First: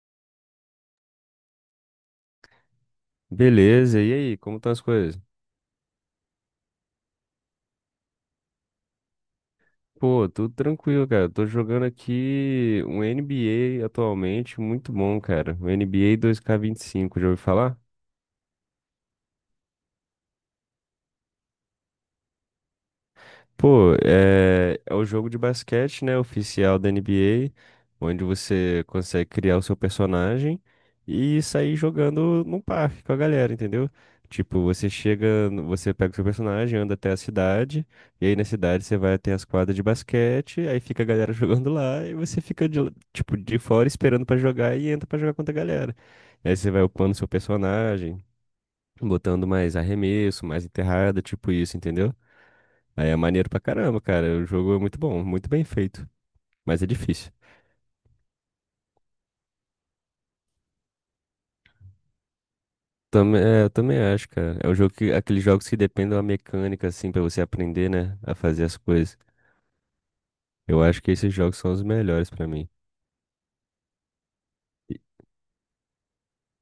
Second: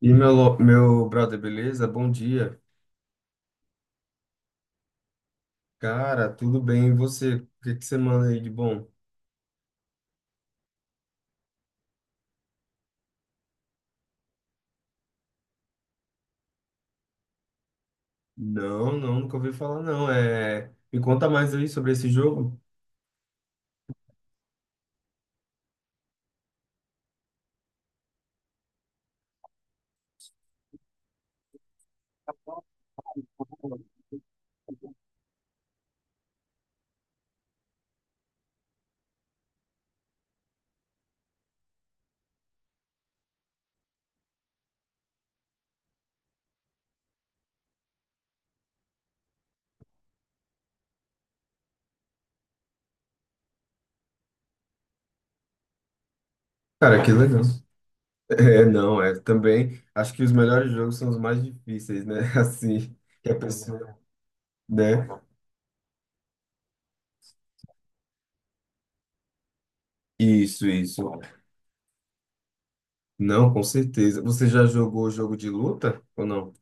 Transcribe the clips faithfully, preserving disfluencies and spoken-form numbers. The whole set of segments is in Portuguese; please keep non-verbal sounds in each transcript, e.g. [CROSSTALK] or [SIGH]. E meu, lo- meu brother, beleza? Bom dia. Beleza, e aí, como estão as coisas? Cara, tudo bem? E você? O que que você manda aí de bom? Pô, tudo tranquilo, cara. Tô jogando aqui um N B A atualmente, muito bom, cara. O N B A dois K vinte e cinco, já ouviu falar? Não, não, nunca ouvi falar, não. É... Me conta mais aí sobre esse jogo. Pô, é, é o jogo de basquete, né, oficial da N B A, onde você consegue criar o seu personagem e sair jogando no parque com a galera, entendeu? Tipo, você chega, no- você pega o seu personagem, anda até a cidade, e aí na cidade você vai até as quadras de basquete, aí fica a galera [LAUGHS] jogando lá, e você fica de, tipo, de fora esperando pra jogar e entra pra jogar contra a galera. Aí você vai upando seu personagem, botando mais arremesso, mais enterrada, tipo isso, entendeu? Aí é maneiro pra caramba, cara. O jogo é muito bom, muito bem feito, mas é Cara, que difícil. legal. [LAUGHS] É, não, é também. Acho que os melhores jogos são os mais difíceis, né? [LAUGHS] Assim, que a Também, é, eu pessoa, também acho, cara. É um jogo né? que, aqueles jogos que dependem da mecânica, assim, pra você aprender, né, a fazer as coisas. Isso, Eu acho que isso. esses jogos são os melhores pra mim. Não, com certeza. Você já E- jogou jogo de luta ou não?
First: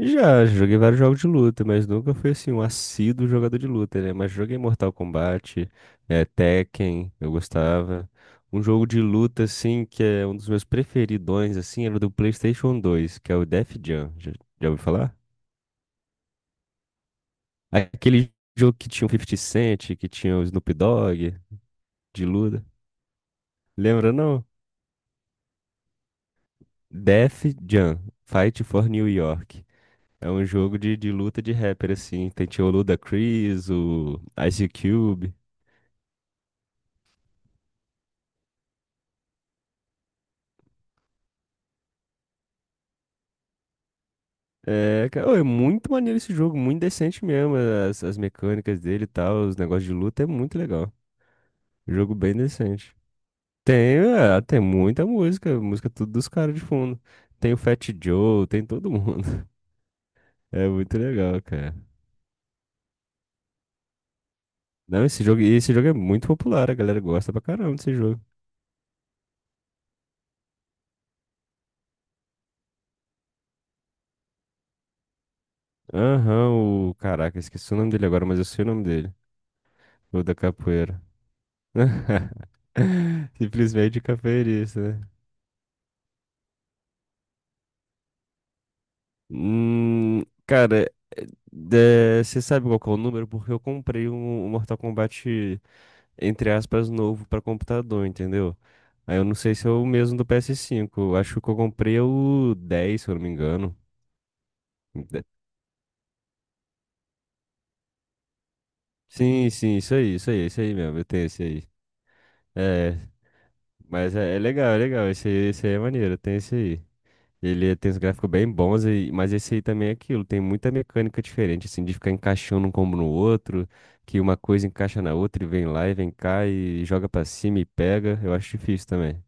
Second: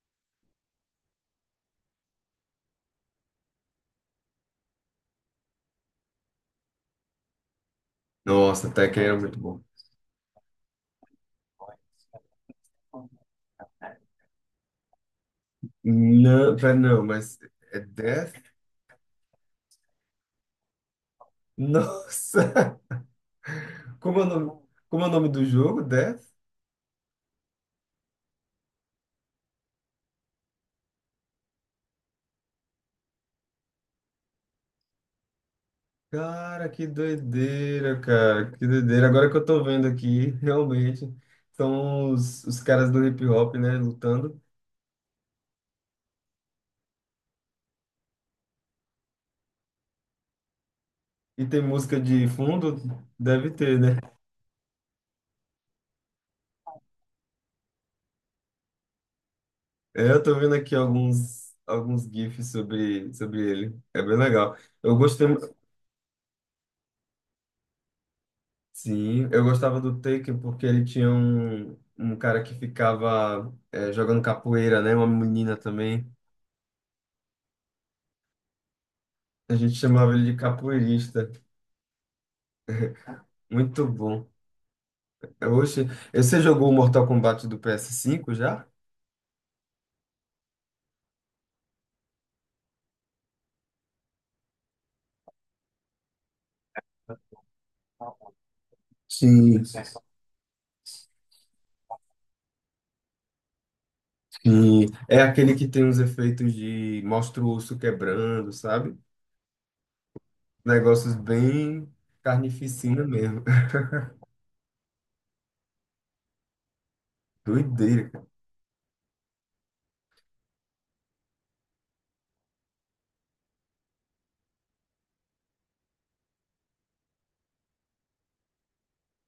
Já, já joguei vários jogos de luta, mas nunca fui, assim, um assíduo jogador de luta, né? Mas joguei Mortal Kombat, é, Tekken, eu gostava. Um Nossa, jogo de Tekken era muito luta, bom. assim, que é um dos meus preferidões, assim, era o do PlayStation dois, que é o Def Jam. Já, já ouviu falar? Não, pera, não, mas é Aquele Death? jogo que tinha o Fifty Cent, que tinha o Snoop Dogg, [LAUGHS] de Nossa! luta, lembra, Como é o não? nome, como é o nome do jogo? Death? Def Jam, Fight for New York. É um jogo de, de luta de rapper, assim. Tem tinha o Ludacris, o Ice Cube. Cara, que doideira, cara. Que doideira. Agora que eu tô vendo aqui, realmente, são os, os caras do hip hop, né, lutando. É, cara, ô, é muito maneiro esse jogo, muito decente mesmo. As, as mecânicas dele e tal, os negócios de luta é muito legal. E tem música Jogo de bem fundo? decente. Deve ter, né? Tem, é, tem muita música, música tudo dos caras de fundo. Tem o Fat Joe, tem todo mundo. [LAUGHS] É, eu tô vendo É aqui muito legal, alguns, cara. alguns GIFs sobre, sobre ele. É bem legal. Eu Não, esse gostei. jogo, mu- esse jogo é muito popular, a galera gosta pra caramba desse jogo. Sim, eu gostava do Taken porque ele tinha um, um cara que ficava é, jogando capoeira, né? Uma menina também. Aham, o. Caraca, esqueci o nome dele agora, mas eu sei o nome dele. A gente chamava O ele da de capoeira. capoeirista. [LAUGHS] Muito Simplesmente bom. capoeirista, né? Oxe, você jogou o Mortal Kombat do ps cinco já? Hum, cara, é, é, você sabe qual que é o número? Porque eu comprei um, um Mortal Kombat, entre aspas, novo pra computador, entendeu? Aí eu não sei Sim, se é o mesmo do P S cinco. Eu acho que eu comprei é o dez, se eu não me engano. sim. É De- aquele que tem uns efeitos de mostra o osso quebrando, sabe? Sim, sim, isso aí, isso aí, isso aí mesmo. Eu Negócios tenho esse aí. bem É, carnificina mesmo. [LAUGHS] mas é, é legal, é legal. Esse aí, esse aí é maneiro, tem esse aí. Ele tem uns Doideira, cara. gráficos bem bons, e- mas esse aí também é aquilo. Tem muita mecânica diferente, assim, de ficar encaixando um combo no outro, que uma coisa encaixa na outra e vem lá e vem cá e joga pra cima e pega. Eu acho difícil também.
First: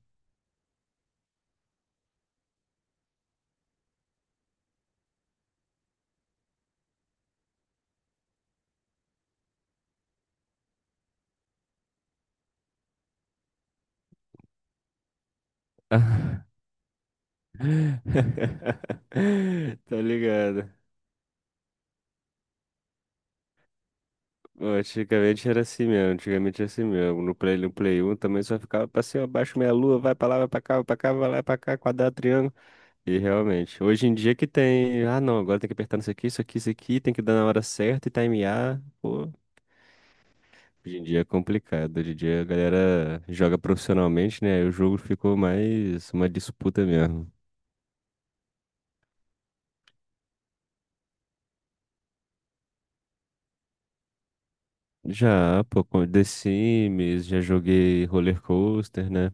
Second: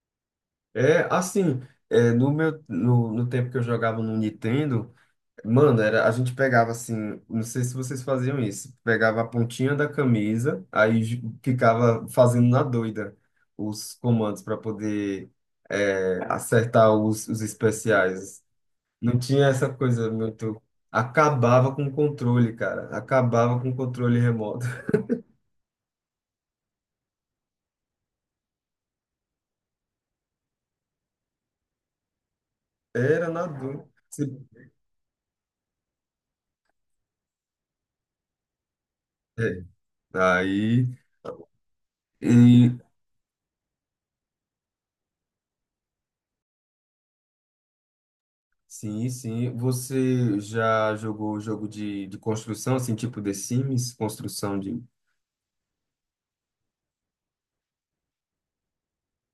É assim, é, no meu no, no tempo que eu jogava no Nintendo. Mano, era, a gente pegava assim, não sei se vocês faziam isso, pegava a pontinha da camisa, aí j- ficava fazendo na doida os comandos para poder é, [LAUGHS] acertar os, os especiais. Não tinha essa Tá coisa muito. ligado? Acabava com o controle, cara. Acabava com o controle remoto. Bom, antigamente era assim mesmo, antigamente era assim mesmo. No Play, no Play um também só ficava pra cima, abaixo, meia lua, vai pra lá, vai pra cá, vai pra cá, vai lá, pra cá, quadrado, triângulo. [LAUGHS] E Era na realmente, doida. hoje em Se- dia que tem, ah não, agora tem que apertar isso aqui, isso aqui, isso aqui, tem que dar na hora certa e timear. Pô, é, Aí, hoje em dia é complicado. Hoje em dia a e galera joga profissionalmente, né? Aí o jogo ficou mais uma disputa mesmo. Sim, sim. Você já jogou jogo de, de construção, assim, tipo The Sims, construção de Já, pô, com The Sims, já joguei Roller Coaster, né?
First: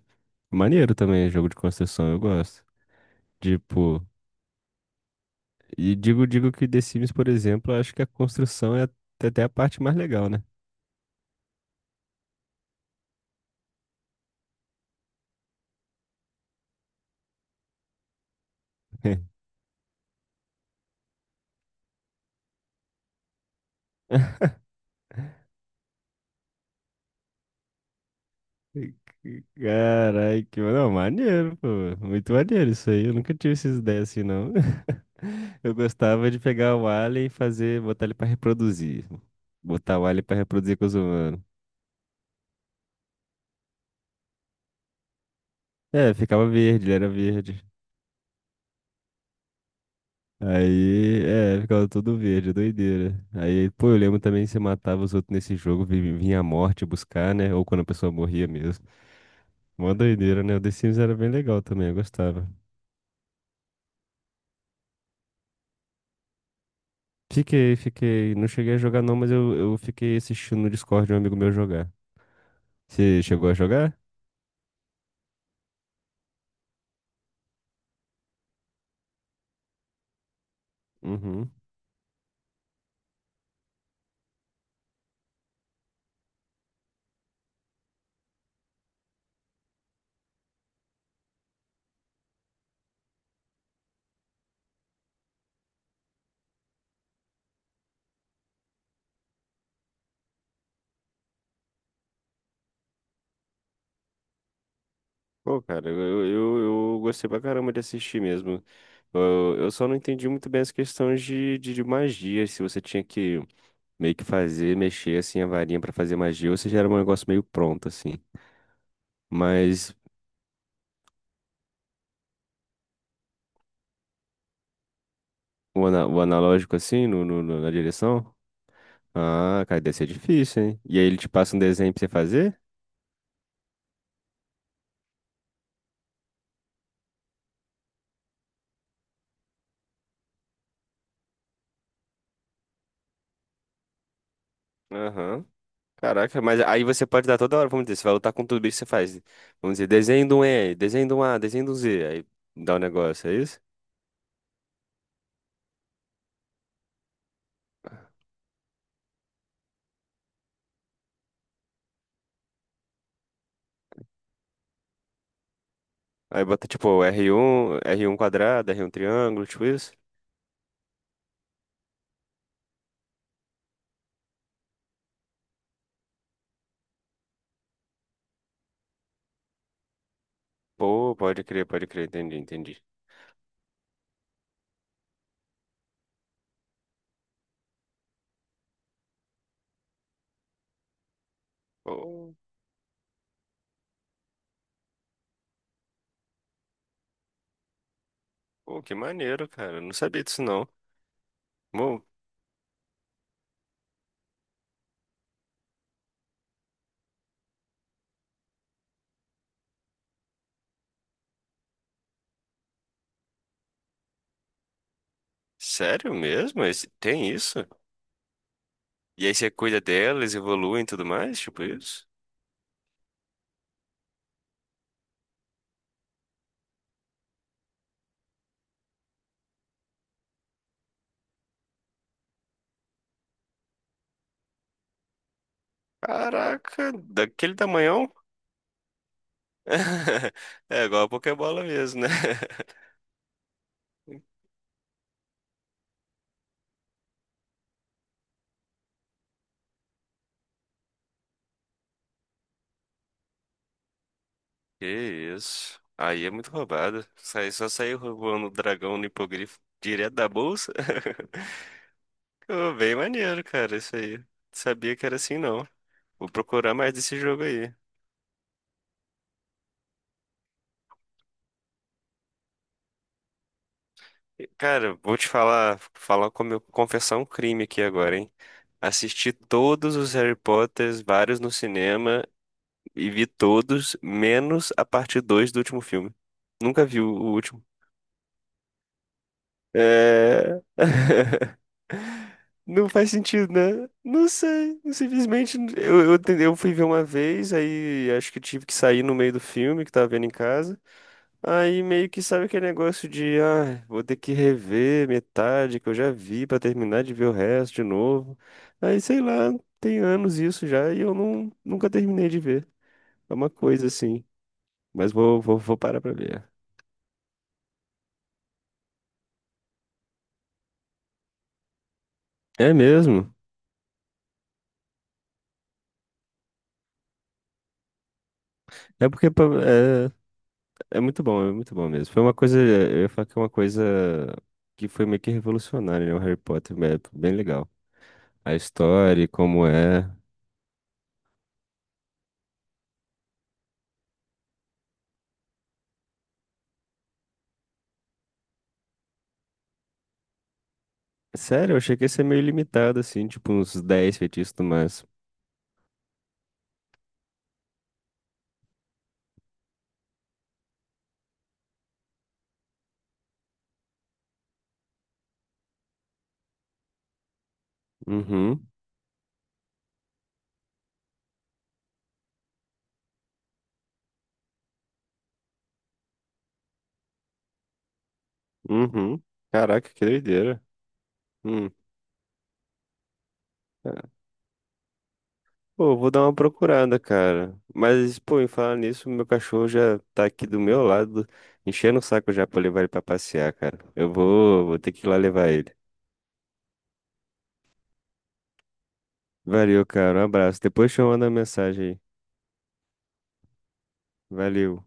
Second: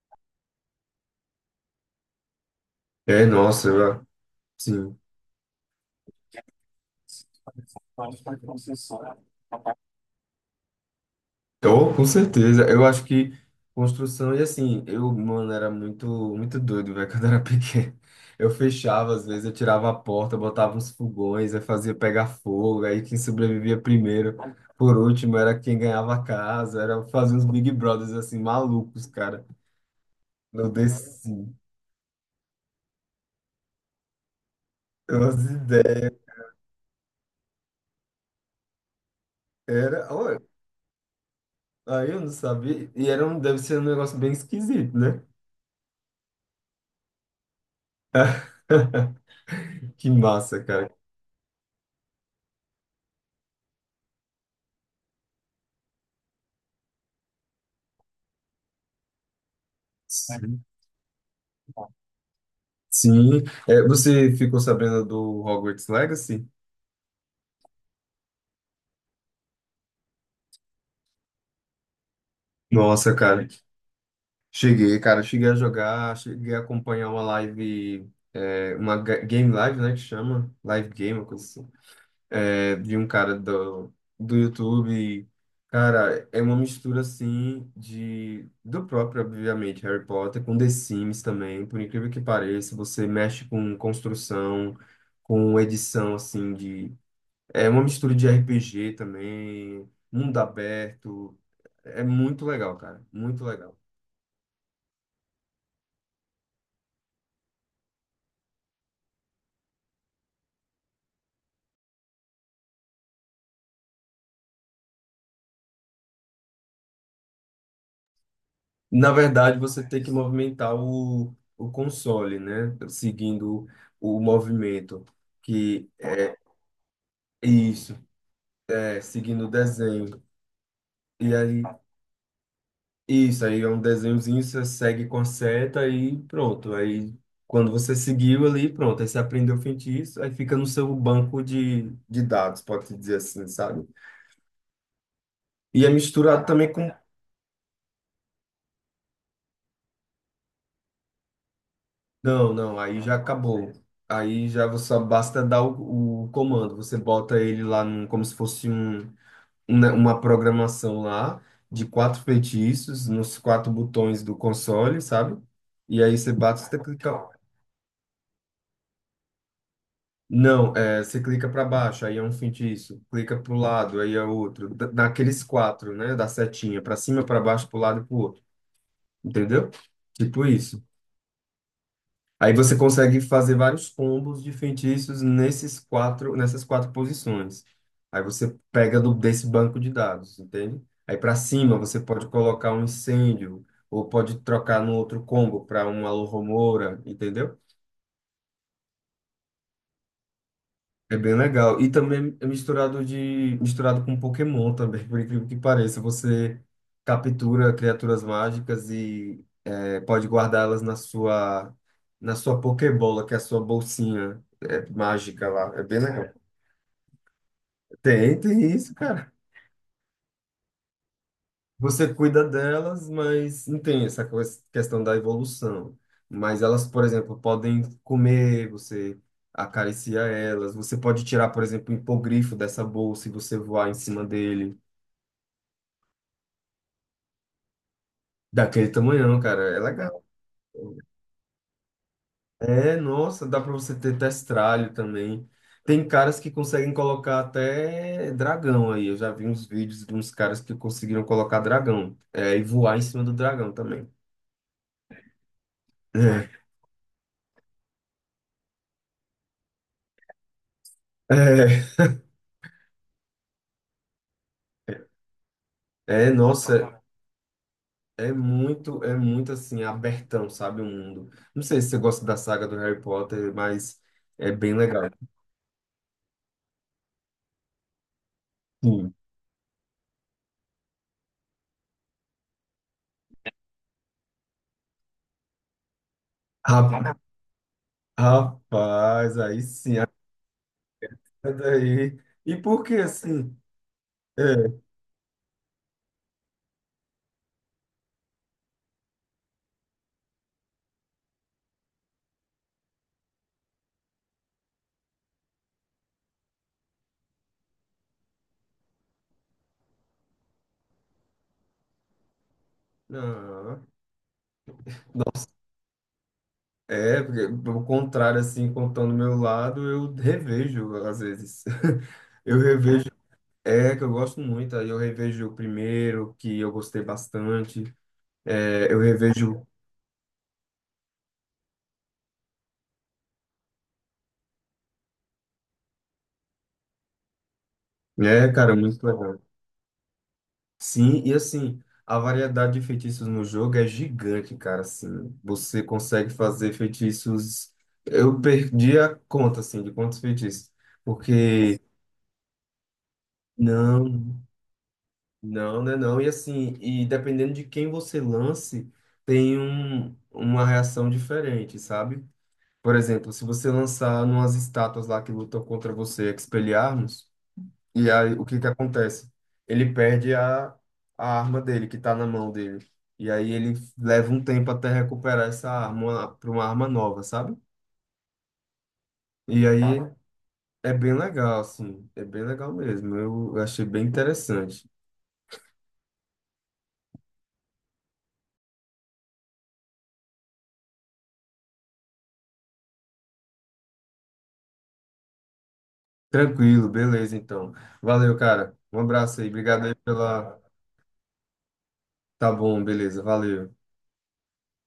Maneiro também, jogo de construção, eu gosto. É, nossa, Tipo, eu, sim. e digo, digo que The Sims, por exemplo, eu acho que a construção é até até a parte mais legal, né? Oh, com certeza. Eu acho que construção, e assim, eu, mano, era muito, muito doido, velho, [LAUGHS] quando eu era pequeno. Eu fechava, às [LAUGHS] vezes, eu tirava a porta, botava uns fogões, aí fazia pegar fogo, aí quem sobrevivia primeiro, por último, era quem ganhava a casa, era fazer uns Big Brothers, assim, malucos, cara. Carai, que Eu não, desci. maneiro, pô. Muito maneiro isso aí. Eu nunca tive essas ideias assim, não. Umas [LAUGHS] Eu ideias. gostava de pegar o alien e fazer, botar ele pra reproduzir. Botar o Era, alien pra olha, reproduzir com os humanos. aí eu não sabia, e era um, deve ser um negócio bem esquisito, né? É, ficava verde, ele era verde. [LAUGHS] Que massa, cara. Aí, é, ficava todo verde, doideira. Aí, pô, eu lembro também que você matava os outros nesse jogo, vi- vinha a morte buscar, né? Ou quando a pessoa morria mesmo. Mó doideira, né? O Sim. The Sims era bem legal também, eu gostava. Sim. É, você ficou sabendo do Hogwarts Legacy? Fiquei, fiquei. Não cheguei a jogar não, mas eu, eu fiquei assistindo no Discord de um amigo meu jogar. Nossa, Você cara. chegou a jogar? Cheguei, cara. Cheguei a jogar, cheguei a acompanhar uma live, é, uma ga- game live, né, que chama? Live game, uma coisa Uhum. assim. É, de um cara do, do YouTube. Cara, é uma mistura assim de do próprio, obviamente, Harry Potter com The Sims também, por incrível que pareça, você mexe com construção, com edição assim de é uma mistura de R P G também, mundo aberto, é muito legal, cara, muito legal. Pô, cara, eu, eu, eu eu gostei pra caramba de assistir mesmo. Eu, eu só não entendi muito bem as questões de, de, de magia, se você tinha que meio que fazer, mexer assim a varinha pra fazer magia, ou se já era um negócio meio pronto, assim. Na verdade, você Mas tem que movimentar o, o console, né? Seguindo o movimento o, que ana- o é analógico, assim, no, no- no- na isso. direção? É, seguindo o Ah, cara, deve ser desenho. difícil, hein? E aí ele te E passa um aí, desenho pra você fazer? isso, aí é um desenhozinho, você segue com a seta e pronto. Aí, quando você seguiu ali, pronto, aí você aprendeu o feitiço, aí fica no seu banco de, de dados, pode-se dizer assim, sabe? Aham. E é Caraca, misturado mas também aí com... você pode dar toda hora, vamos dizer, você vai lutar com tudo bicho, você faz, vamos dizer, desenho de um E, desenho de um A, desenho de um Z, aí Não, dá não, um aí já negócio, é isso? acabou. Aí já você só basta dar o, o comando, você bota ele lá num- como se fosse um, uma uma programação lá de quatro feitiços nos quatro botões do console, sabe? E aí você Aí bate, bota você tipo clica, r um, r um quadrado, r um triângulo, tipo isso? não, é, você clica para baixo, aí é um feitiço. Clica para o lado, aí é outro. Da- Daqueles quatro, né? Da setinha, para cima, para baixo, para o lado e para o outro. Entendeu? Tipo isso. Pô, pode crer, pode crer, entendi, Aí você entendi. consegue fazer vários combos de feitiços nesses quatro, nessas quatro posições. Aí você pega do- desse banco de dados, entende? Aí para cima você pode Pô, colocar um incêndio, ou pode trocar no outro combo para uma locomotora, entendeu? pô, que maneiro, cara, eu não sabia disso não. É bem legal. E Bom, também é misturado de misturado com Pokémon também, por incrível que pareça. Você captura criaturas mágicas e é, pode guardá-las na sua na sua Pokébola, que é a sua bolsinha é, mágica lá. É bem sério legal. mesmo? Esse- Tem isso? Tem, tem isso, E cara. aí você cuida delas, evoluem e tudo mais, tipo isso? Você cuida delas, mas não tem essa co- questão da evolução. Mas elas, por exemplo, podem comer, você acaricia elas. Você pode tirar, por exemplo, o hipogrifo dessa bolsa e você voar em cima dele. Caraca, daquele tamanhão? Daquele tamanhão, cara, é legal. [LAUGHS] É igual a Pokébola mesmo, né? [LAUGHS] É, nossa, dá pra você ter testralho também. Tem caras que conseguem colocar até dragão aí. Eu já vi uns vídeos de uns caras que conseguiram colocar dragão, é, e voar em cima do dragão também. Que isso. Aí é muito roubado. Sai- Só saiu roubando o dragão no hipogrifo direto da bolsa. [LAUGHS] É, [LAUGHS] Ô, bem maneiro, cara, isso aí. Não é, sabia que era assim, não. Vou é, procurar mais nossa, desse jogo aí. é muito, é muito assim, abertão, sabe, o mundo. Não sei se você gosta da saga do Harry Potter, mas E, é bem cara, legal. vou te falar, falar como eu confessar um crime aqui agora, hein? Sim. Assisti todos os Harry Potters, vários no cinema, e vi todos, menos a parte dois do último filme. Nunca vi o Ra- o último. Rapaz, aí sim, É. [LAUGHS] aí. E por Não que faz sentido, assim? né? Não É, sei. Simplesmente eu, eu, te- eu fui ver uma vez, aí acho que tive que sair no meio do filme que tava vendo em casa. Aí meio que sabe aquele negócio de, ah, vou ter que rever metade que eu já vi pra terminar de ver o resto de novo. Aí sei lá, tem anos isso já e eu não, nunca terminei de ver. É uma não coisa assim. Mas vou, nossa, vou, vou parar pra ver. é, porque, pelo contrário, assim, contando o meu lado, eu revejo, às vezes. [LAUGHS] Eu É revejo, mesmo? é, que eu gosto muito, aí eu revejo o primeiro, que eu gostei bastante, é, eu É porque revejo, é muito bom, é muito bom mesmo. Foi uma coisa, eu ia falar que é uma coisa que foi meio que revolucionária, né? O Harry Potter, é bem legal. é, A cara, muito história, e legal. como é. Sim, e assim, a variedade de feitiços no jogo é gigante, cara, assim, você consegue fazer feitiços, eu perdi a conta, assim, de quantos feitiços, Sério, eu porque... achei que ia ser meio limitado, assim, tipo uns dez Não. feitiços no máximo. Não, né, não. E assim, e dependendo de quem você lance, tem um, uma reação diferente, sabe? Por exemplo, se você lançar umas estátuas lá que lutam contra você, Expelliarmus, e aí o que Uhum, que acontece? Ele perde a, a arma dele, que tá na mão dele. E aí ele leva um tempo até recuperar essa arma para uma arma nova, sabe? uhum. E Caraca, aí que doideira. é bem legal, Hum. assim, é bem legal mesmo. Eu achei bem Ah, interessante. pô, vou dar uma procurada, cara. Mas, pô, em falar nisso, meu cachorro já tá aqui do meu lado, enchendo o saco já pra eu levar ele pra passear, cara. Eu vou, vou ter que ir lá levar ele. Tranquilo, beleza, então. Valeu, cara. Um abraço aí. Valeu, Obrigado aí cara. Um abraço. pela. Depois te manda mensagem aí. Tá bom, beleza. Valeu. Valeu.